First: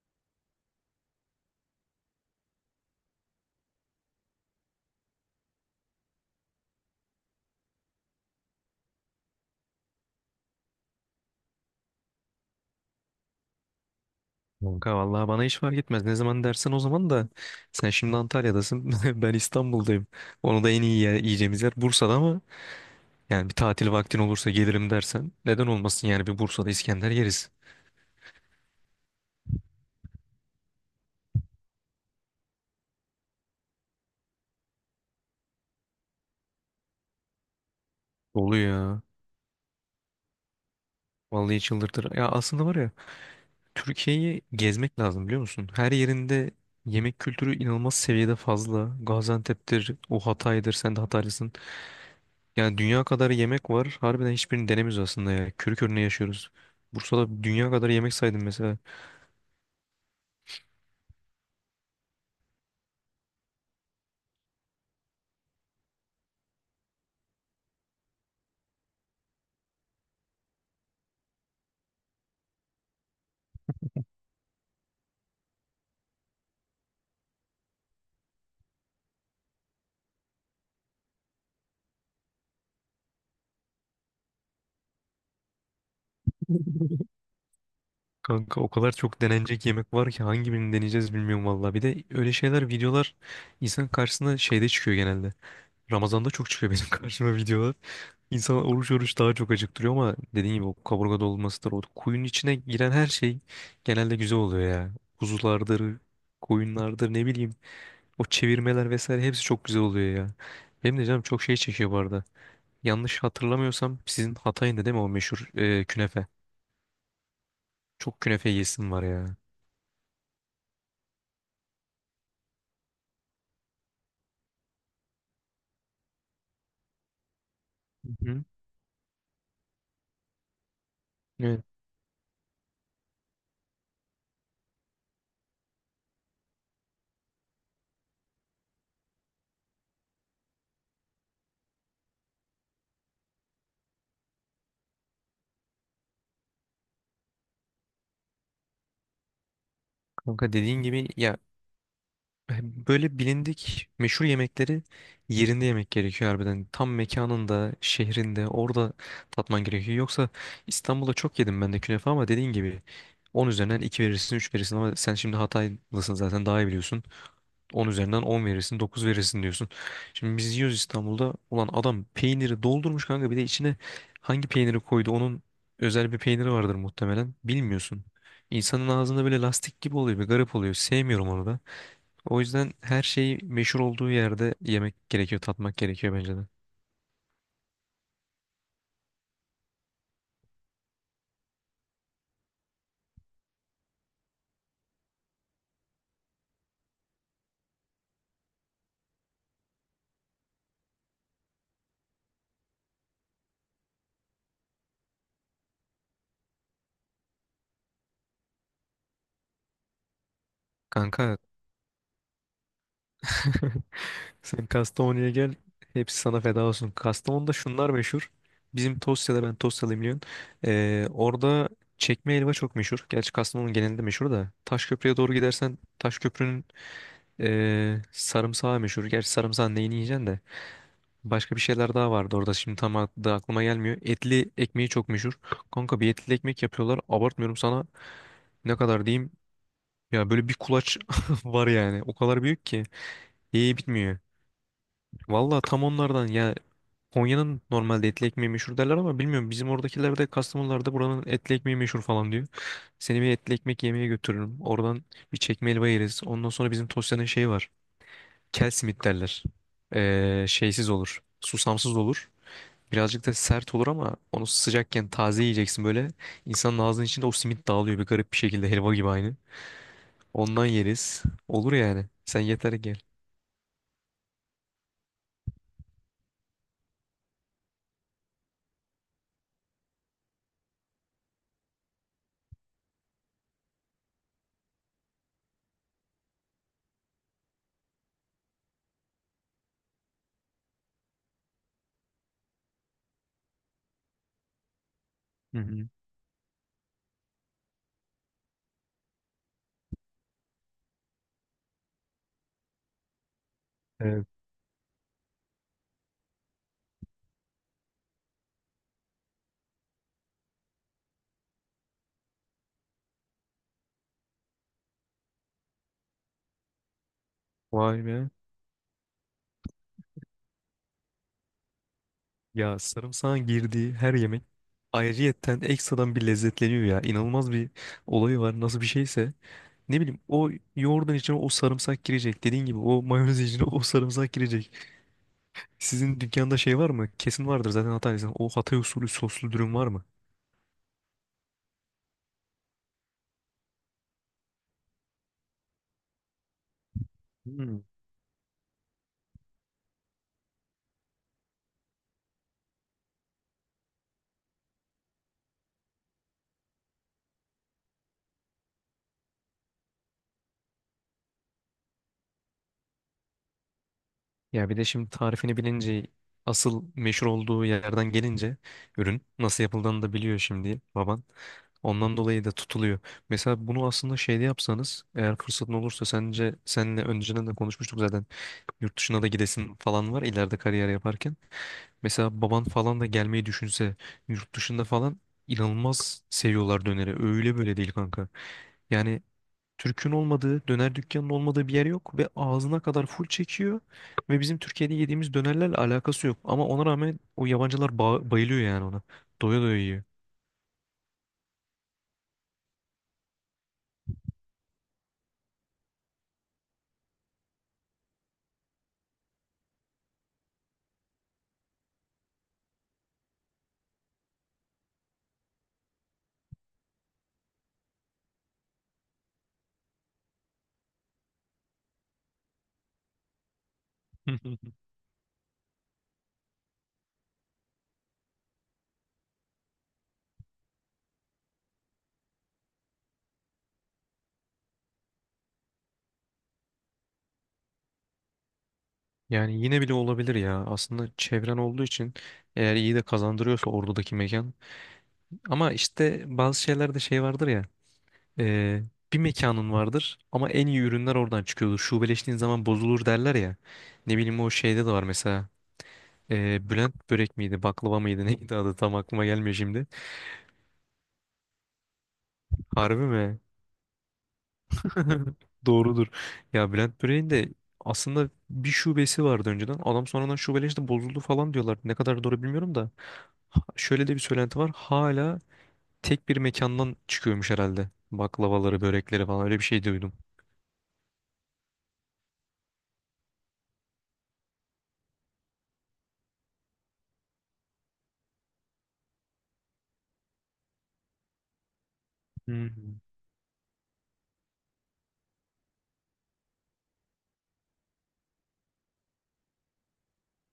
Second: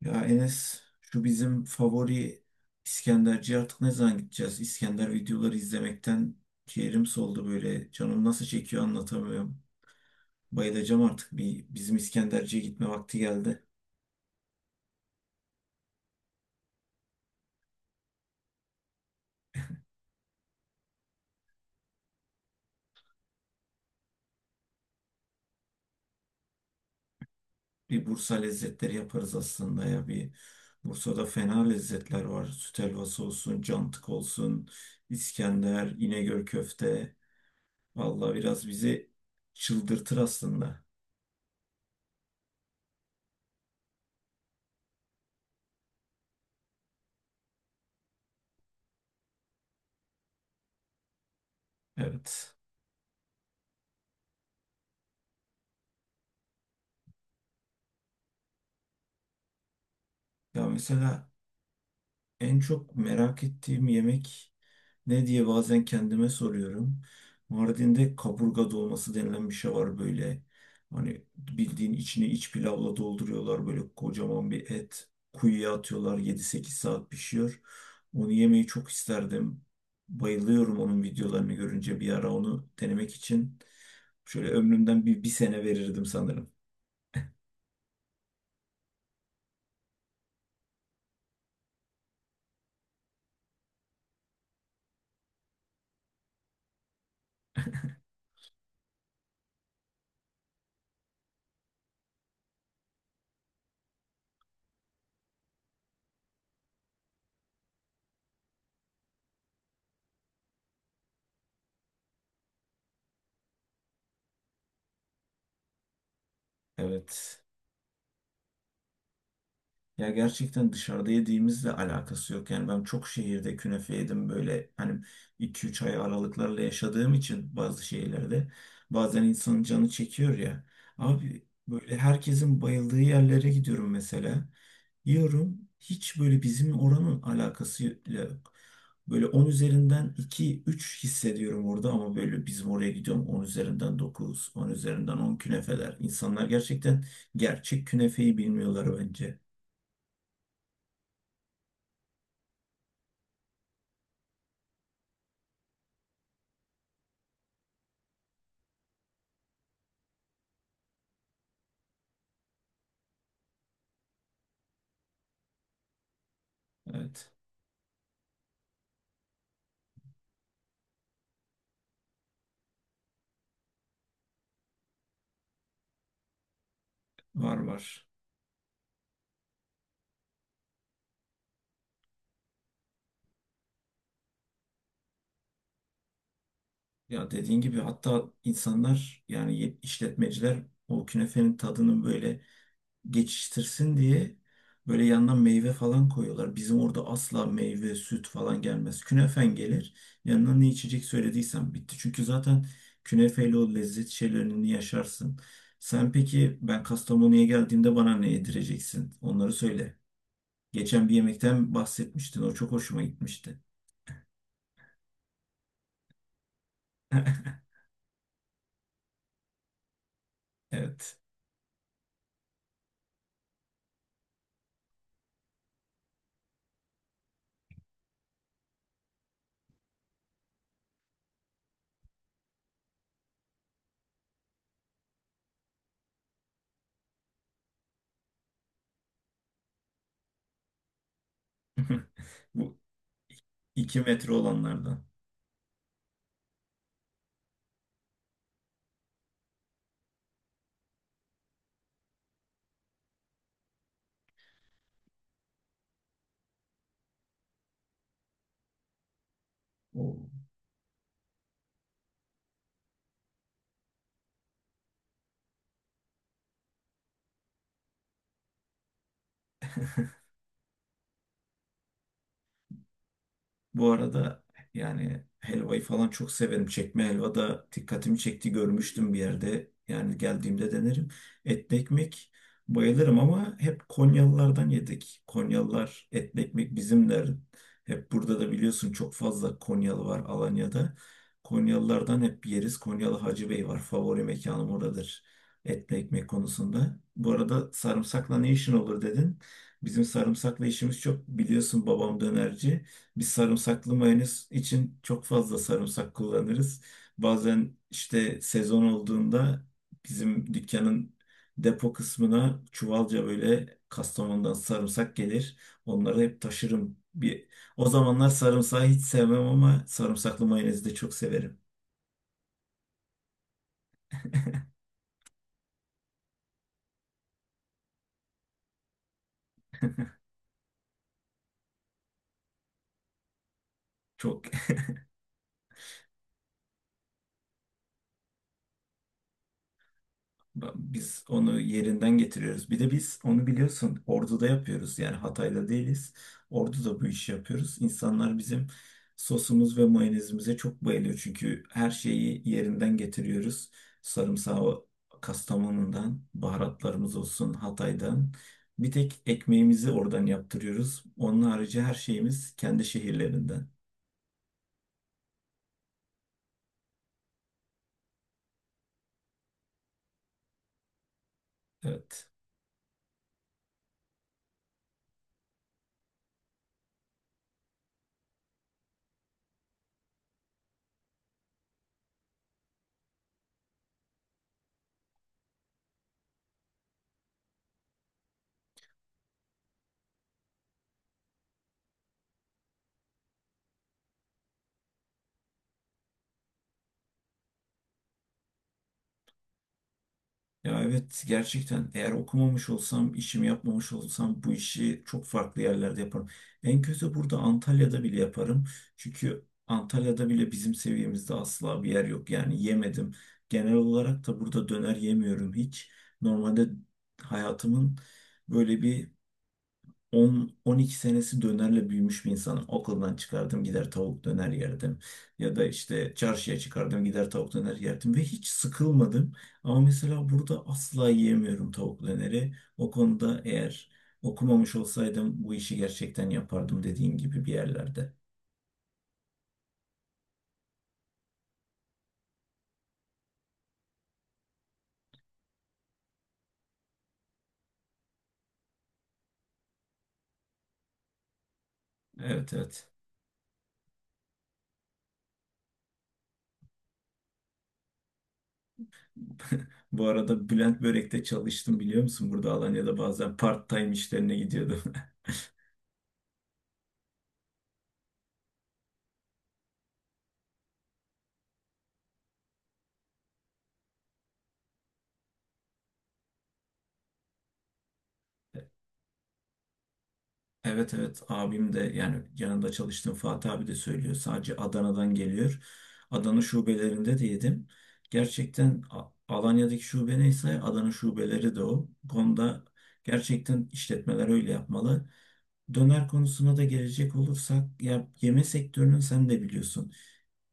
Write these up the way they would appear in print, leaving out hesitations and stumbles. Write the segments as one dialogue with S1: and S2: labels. S1: Ya Enes şu bizim favori İskenderci artık ne zaman gideceğiz? İskender videoları izlemekten ciğerim soldu böyle. Canım nasıl çekiyor anlatamıyorum. Bayılacağım artık bir bizim İskenderci'ye gitme vakti geldi.
S2: Kanka vallahi bana hiç fark etmez. Ne zaman dersen o zaman da sen şimdi Antalya'dasın. Ben İstanbul'dayım. Onu da en iyi yiyeceğimiz yer Bursa'da ama yani bir tatil vaktin olursa gelirim dersen neden olmasın yani bir Bursa'da İskender yeriz.
S1: Bir Bursa lezzetleri yaparız aslında ya. Bir Bursa'da fena lezzetler var. Süt helvası olsun, cantık olsun, İskender, İnegöl köfte. Vallahi biraz
S2: Oluyor ya.
S1: bizi çıldırtır aslında.
S2: Vallahi çıldırtır. Ya aslında var ya Türkiye'yi gezmek lazım biliyor musun? Her yerinde yemek kültürü inanılmaz seviyede fazla. Gaziantep'tir, o Hatay'dır, sen de Hataylısın.
S1: Evet.
S2: Yani dünya kadar yemek var. Harbiden hiçbirini denemiyoruz aslında ya. Körü körüne yaşıyoruz. Bursa'da dünya kadar yemek saydım mesela.
S1: Ya mesela en çok merak ettiğim yemek ne diye bazen kendime soruyorum. Mardin'de kaburga dolması denilen bir şey var böyle. Hani bildiğin içini iç pilavla dolduruyorlar. Böyle kocaman bir et. Kuyuya atıyorlar. Yedi sekiz saat pişiyor. Onu yemeyi çok isterdim. Bayılıyorum onun videolarını görünce. Bir ara onu denemek için şöyle ömrümden bir sene verirdim sanırım.
S2: Kanka o kadar çok denenecek yemek var ki hangi birini deneyeceğiz bilmiyorum valla. Bir de öyle şeyler videolar insan karşısına şeyde çıkıyor genelde. Ramazan'da çok çıkıyor benim karşıma videolar. İnsan oruç oruç daha çok acıktırıyor ama dediğin gibi o kaburga dolmasıdır. O kuyunun içine giren her şey genelde güzel oluyor ya. Kuzulardır, koyunlardır ne bileyim. O çevirmeler vesaire hepsi çok güzel oluyor ya. Benim de canım çok şey çekiyor bu arada. Yanlış hatırlamıyorsam sizin Hatay'ın da değil mi o meşhur künefe?
S1: Evet.
S2: Çok künefe yesim var ya.
S1: Ya gerçekten dışarıda yediğimizle alakası yok. Yani ben çok şehirde künefe yedim böyle hani 2-3 ay aralıklarla yaşadığım için bazı şeylerde bazen insanın canı çekiyor ya. Abi
S2: Hı.
S1: böyle herkesin bayıldığı yerlere gidiyorum mesela. Yiyorum, hiç böyle bizim oranın alakası yok. Böyle 10 üzerinden iki üç hissediyorum orada, ama böyle bizim oraya gidiyorum 10 üzerinden dokuz, 10 üzerinden 10 künefeler. İnsanlar gerçekten gerçek künefeyi bilmiyorlar bence.
S2: Kanka dediğin gibi ya böyle bilindik meşhur yemekleri yerinde yemek gerekiyor harbiden. Tam mekanında, şehrinde, orada tatman gerekiyor. Yoksa İstanbul'da çok yedim ben de künefe ama dediğin gibi 10 üzerinden 2 verirsin, 3 verirsin ama sen şimdi Hataylısın zaten daha iyi biliyorsun.
S1: Evet,
S2: 10 üzerinden 10 verirsin, 9 verirsin diyorsun. Şimdi biz yiyoruz İstanbul'da. Ulan adam peyniri doldurmuş kanka. Bir de içine hangi peyniri koydu? Onun özel bir peyniri vardır muhtemelen.
S1: var
S2: Bilmiyorsun.
S1: var.
S2: İnsanın ağzında böyle lastik gibi oluyor. Bir garip oluyor. Sevmiyorum onu da. O yüzden her şeyi meşhur olduğu yerde yemek gerekiyor, tatmak gerekiyor bence de.
S1: Ya dediğin gibi hatta insanlar, yani işletmeciler o künefenin tadını böyle geçiştirsin diye böyle yandan meyve falan koyuyorlar. Bizim orada asla meyve, süt falan gelmez. Künefen gelir. Yanına ne içecek söylediysen bitti. Çünkü zaten künefeyle o lezzet şeylerini yaşarsın. Sen peki, ben Kastamonu'ya geldiğimde bana ne yedireceksin? Onları söyle. Geçen bir
S2: Kanka
S1: yemekten bahsetmiştin. O çok hoşuma gitmişti.
S2: sen Kastamonu'ya gel. Hepsi sana feda olsun. Kastamonu'da şunlar meşhur. Bizim Tosya'da ben Tosyalıyım biliyorsun.
S1: Evet.
S2: Orada çekme helva çok meşhur. Gerçi Kastamonu genelinde meşhur da. Taşköprü'ye doğru gidersen Taşköprü'nün sarımsağı meşhur. Gerçi sarımsağın neyini yiyeceksin de. Başka bir şeyler daha vardı orada. Şimdi tam adı aklıma gelmiyor. Etli ekmeği çok meşhur. Kanka bir etli ekmek yapıyorlar. Abartmıyorum sana. Ne kadar diyeyim? Ya böyle bir kulaç var yani. O kadar büyük
S1: Bu
S2: ki. Ye
S1: 2
S2: bitmiyor.
S1: metre olanlardan.
S2: Valla tam onlardan ya Konya'nın normalde etli ekmeği meşhur derler ama bilmiyorum bizim oradakiler de Kastamonular da buranın etli ekmeği meşhur falan diyor. Seni bir etli ekmek yemeye götürürüm. Oradan bir çekme helva yeriz. Ondan sonra bizim Tosya'nın şeyi var. Kel simit derler.
S1: Oo.
S2: Şeysiz olur. Susamsız olur. Birazcık da sert olur ama onu sıcakken taze yiyeceksin böyle. İnsanın ağzının içinde o simit dağılıyor bir garip bir şekilde helva gibi aynı. Ondan yeriz. Olur yani. Sen yeter ki gel.
S1: Bu arada yani helvayı falan çok severim. Çekme helva da dikkatimi çekti, görmüştüm bir yerde. Yani geldiğimde denerim. Etli ekmek, bayılırım, ama hep Konyalılardan yedik. Konyalılar etli ekmek bizimler. Hep burada da biliyorsun, çok fazla Konyalı var Alanya'da. Konyalılardan hep yeriz. Konyalı Hacı Bey var. Favori mekanım oradır.
S2: Hı hı.
S1: Etli ekmek konusunda. Bu arada sarımsakla ne işin olur dedin. Bizim sarımsakla işimiz çok, biliyorsun babam dönerci. Biz sarımsaklı
S2: Evet.
S1: mayonez için çok fazla sarımsak kullanırız. Bazen işte sezon olduğunda bizim dükkanın depo kısmına çuvalca böyle Kastamonu'dan sarımsak gelir. Onları hep taşırım. O
S2: Vay
S1: zamanlar
S2: be.
S1: sarımsağı hiç sevmem, ama sarımsaklı mayonezi de çok severim.
S2: Ya sarımsağın girdiği her yemek ayrıyetten ekstradan bir lezzetleniyor ya. İnanılmaz bir olayı var. Nasıl bir şeyse. Ne bileyim o yoğurdun içine o sarımsak girecek. Dediğin gibi o mayonez içine o sarımsak
S1: Çok.
S2: girecek. Sizin dükkanda şey var mı? Kesin vardır zaten Hataylıysan. O Hatay usulü soslu dürüm var mı?
S1: Biz onu yerinden getiriyoruz. Bir de biz onu biliyorsun Ordu'da yapıyoruz. Yani Hatay'da değiliz. Ordu'da bu işi
S2: Hmm.
S1: yapıyoruz. İnsanlar bizim sosumuz ve mayonezimize çok bayılıyor. Çünkü her şeyi yerinden getiriyoruz. Sarımsağı Kastamonu'dan, baharatlarımız olsun Hatay'dan. Bir tek ekmeğimizi oradan yaptırıyoruz. Onun harici her şeyimiz kendi şehirlerinden.
S2: Ya bir de şimdi tarifini bilince asıl meşhur olduğu yerden gelince ürün nasıl yapıldığını da biliyor şimdi baban. Ondan
S1: Evet.
S2: dolayı da tutuluyor. Mesela bunu aslında şeyde yapsanız eğer fırsatın olursa sence seninle önceden de konuşmuştuk zaten yurt dışına da gidesin falan var ileride kariyer yaparken. Mesela baban falan da gelmeyi düşünse yurt dışında falan inanılmaz seviyorlar döneri. Öyle böyle değil kanka. Yani Türk'ün olmadığı, döner dükkanının olmadığı bir yer yok ve ağzına kadar full çekiyor ve bizim Türkiye'de yediğimiz dönerlerle alakası yok. Ama ona rağmen o yabancılar bayılıyor yani ona. Doya doya yiyor.
S1: Ya evet, gerçekten eğer okumamış olsam, işimi yapmamış olsam bu işi çok farklı yerlerde yaparım. En kötü burada Antalya'da bile yaparım. Çünkü Antalya'da bile bizim seviyemizde asla bir yer yok. Yani yemedim. Genel olarak da burada döner yemiyorum hiç. Normalde hayatımın böyle bir 10-12 senesi dönerle büyümüş bir insanım. Okuldan çıkardım, gider tavuk döner yerdim. Ya da işte çarşıya çıkardım, gider tavuk döner yerdim. Ve hiç sıkılmadım. Ama mesela burada asla yiyemiyorum tavuk döneri. O konuda eğer okumamış olsaydım bu işi gerçekten yapardım, dediğin gibi bir yerlerde.
S2: Yani yine bile olabilir ya. Aslında çevren olduğu için eğer iyi de kazandırıyorsa oradaki mekan. Ama işte bazı şeylerde şey vardır ya. e, Bir mekanın vardır ama en iyi ürünler oradan çıkıyordur. Şubeleştiğin
S1: Evet
S2: zaman
S1: evet.
S2: bozulur derler ya. Ne bileyim o şeyde de var mesela. Bülent börek miydi, baklava mıydı, neydi adı tam aklıma gelmiyor şimdi.
S1: Bu arada Bülent Börek'te çalıştım, biliyor musun? Burada Alanya'da
S2: Harbi
S1: bazen
S2: mi?
S1: part-time işlerine gidiyordum.
S2: Doğrudur. Ya Bülent böreğin de aslında bir şubesi vardı önceden. Adam sonradan şubeleşti, işte bozuldu falan diyorlar. Ne kadar doğru bilmiyorum da. Şöyle de bir söylenti var. Hala tek bir mekandan çıkıyormuş herhalde. Baklavaları, börekleri falan öyle bir şey duydum.
S1: Evet evet, abim de, yani yanında çalıştığım Fatih abi de söylüyor. Sadece Adana'dan geliyor. Adana şubelerinde de yedim. Gerçekten Alanya'daki şube neyse Adana şubeleri de o. Bu konuda
S2: Hı
S1: gerçekten işletmeler öyle yapmalı. Döner konusuna da gelecek olursak, ya yeme sektörünün sen de biliyorsun,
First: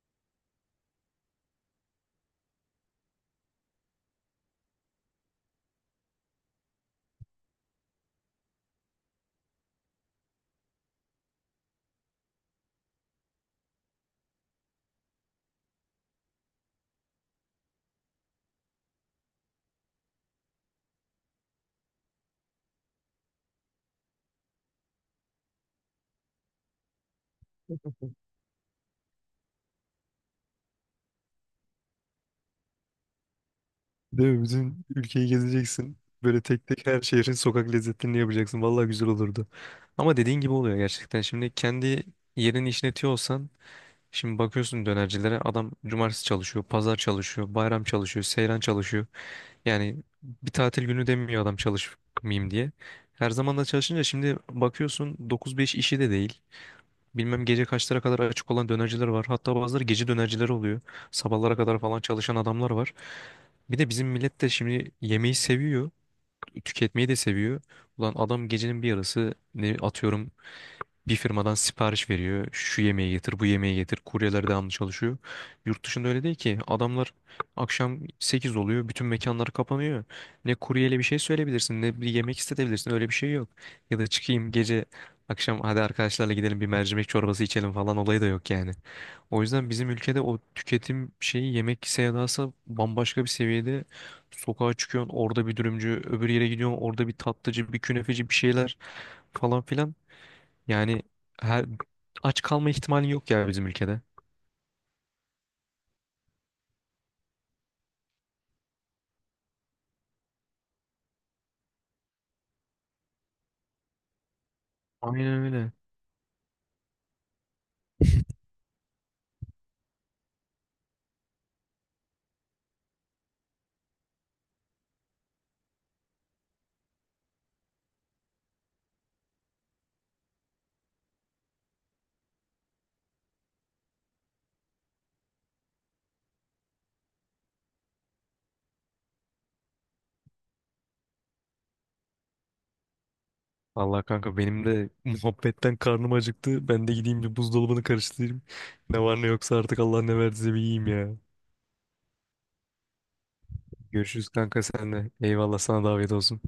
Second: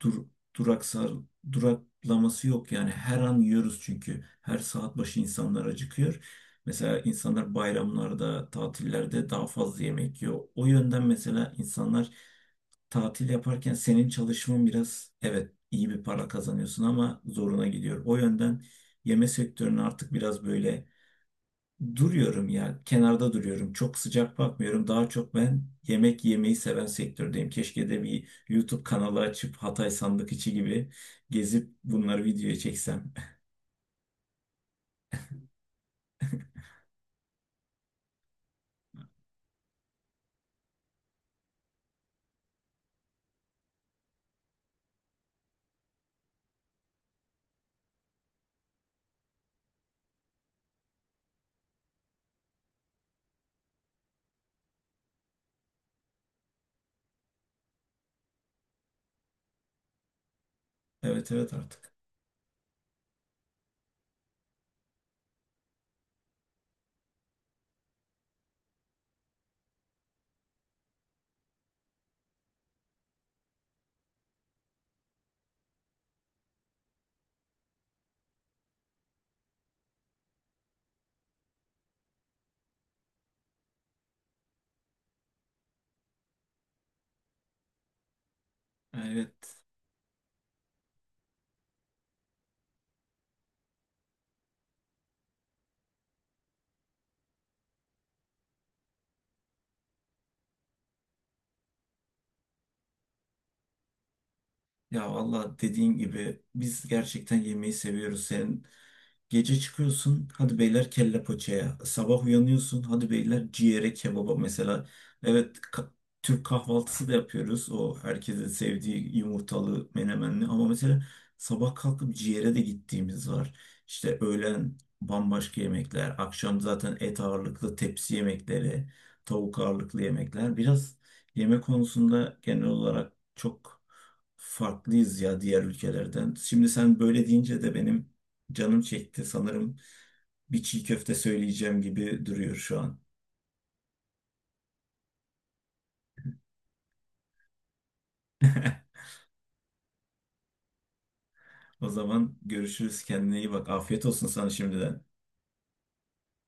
S1: dur, duraksar, duraklaması yok. Yani her an yiyoruz çünkü. Her saat başı insanlar acıkıyor. Mesela insanlar bayramlarda, tatillerde daha fazla yemek yiyor. O yönden mesela insanlar tatil yaparken senin çalışman biraz, evet iyi bir para kazanıyorsun ama zoruna gidiyor. O yönden yeme sektörünü artık biraz böyle, duruyorum ya, kenarda duruyorum. Çok sıcak bakmıyorum. Daha çok ben yemek yemeyi seven sektördeyim. Keşke de
S2: hı.
S1: bir YouTube kanalı açıp Hatay sandık içi gibi gezip bunları videoya çeksem.
S2: Değil mi? Bütün ülkeyi gezeceksin. Böyle tek tek her şehrin sokak lezzetlerini yapacaksın. Vallahi güzel olurdu. Ama dediğin gibi oluyor gerçekten. Şimdi kendi yerini işletiyor olsan şimdi bakıyorsun dönercilere adam cumartesi çalışıyor, pazar çalışıyor, bayram çalışıyor, seyran çalışıyor. Yani bir tatil günü demiyor adam çalışmayayım diye. Her zaman da çalışınca şimdi bakıyorsun 9-5 işi de değil. Bilmem gece kaçlara kadar açık olan dönerciler var. Hatta bazıları gece dönercileri oluyor.
S1: Evet evet
S2: Sabahlara kadar
S1: artık.
S2: falan çalışan adamlar var. Bir de bizim millet de şimdi yemeği seviyor. Tüketmeyi de seviyor. Ulan adam gecenin bir yarısı ne atıyorum bir firmadan sipariş veriyor. Şu yemeği getir, bu yemeği getir. Kuryeler devamlı çalışıyor. Yurt dışında öyle değil ki. Adamlar akşam 8 oluyor. Bütün mekanlar kapanıyor. Ne kuryeyle bir şey söyleyebilirsin, ne bir yemek istetebilirsin. Öyle bir şey yok. Ya da çıkayım gece akşam hadi arkadaşlarla gidelim bir mercimek çorbası içelim falan olayı da yok yani. O
S1: Evet.
S2: yüzden bizim ülkede o tüketim şeyi yemek sevdası bambaşka bir seviyede. Sokağa çıkıyorsun orada bir dürümcü, öbür yere gidiyorsun orada bir tatlıcı, bir künefeci bir şeyler falan filan. Yani her aç kalma ihtimali yok ya bizim ülkede.
S1: Ya valla dediğin gibi biz gerçekten yemeği seviyoruz. Senin... gece çıkıyorsun, hadi beyler kelle paçaya. Sabah uyanıyorsun, hadi beyler ciğere kebaba mesela.
S2: Aynen
S1: Evet,
S2: öyle.
S1: ka- Türk kahvaltısı da yapıyoruz. O herkesin sevdiği yumurtalı, menemenli. Ama mesela sabah kalkıp ciğere de gittiğimiz var. İşte öğlen bambaşka yemekler. Akşam zaten et ağırlıklı tepsi yemekleri, tavuk ağırlıklı yemekler. Biraz yemek konusunda genel olarak çok farklıyız ya diğer ülkelerden. Şimdi sen böyle deyince de benim canım çekti sanırım, bir çiğ köfte söyleyeceğim gibi duruyor şu an.
S2: Allah kanka benim de muhabbetten karnım acıktı. Ben de gideyim bir buzdolabını karıştırayım. Ne var ne yoksa artık Allah ne verdiyse bir yiyeyim ya.
S1: O zaman görüşürüz, kendine iyi bak. Afiyet olsun
S2: Görüşürüz
S1: sana
S2: kanka
S1: şimdiden.
S2: senle. Eyvallah sana davet olsun.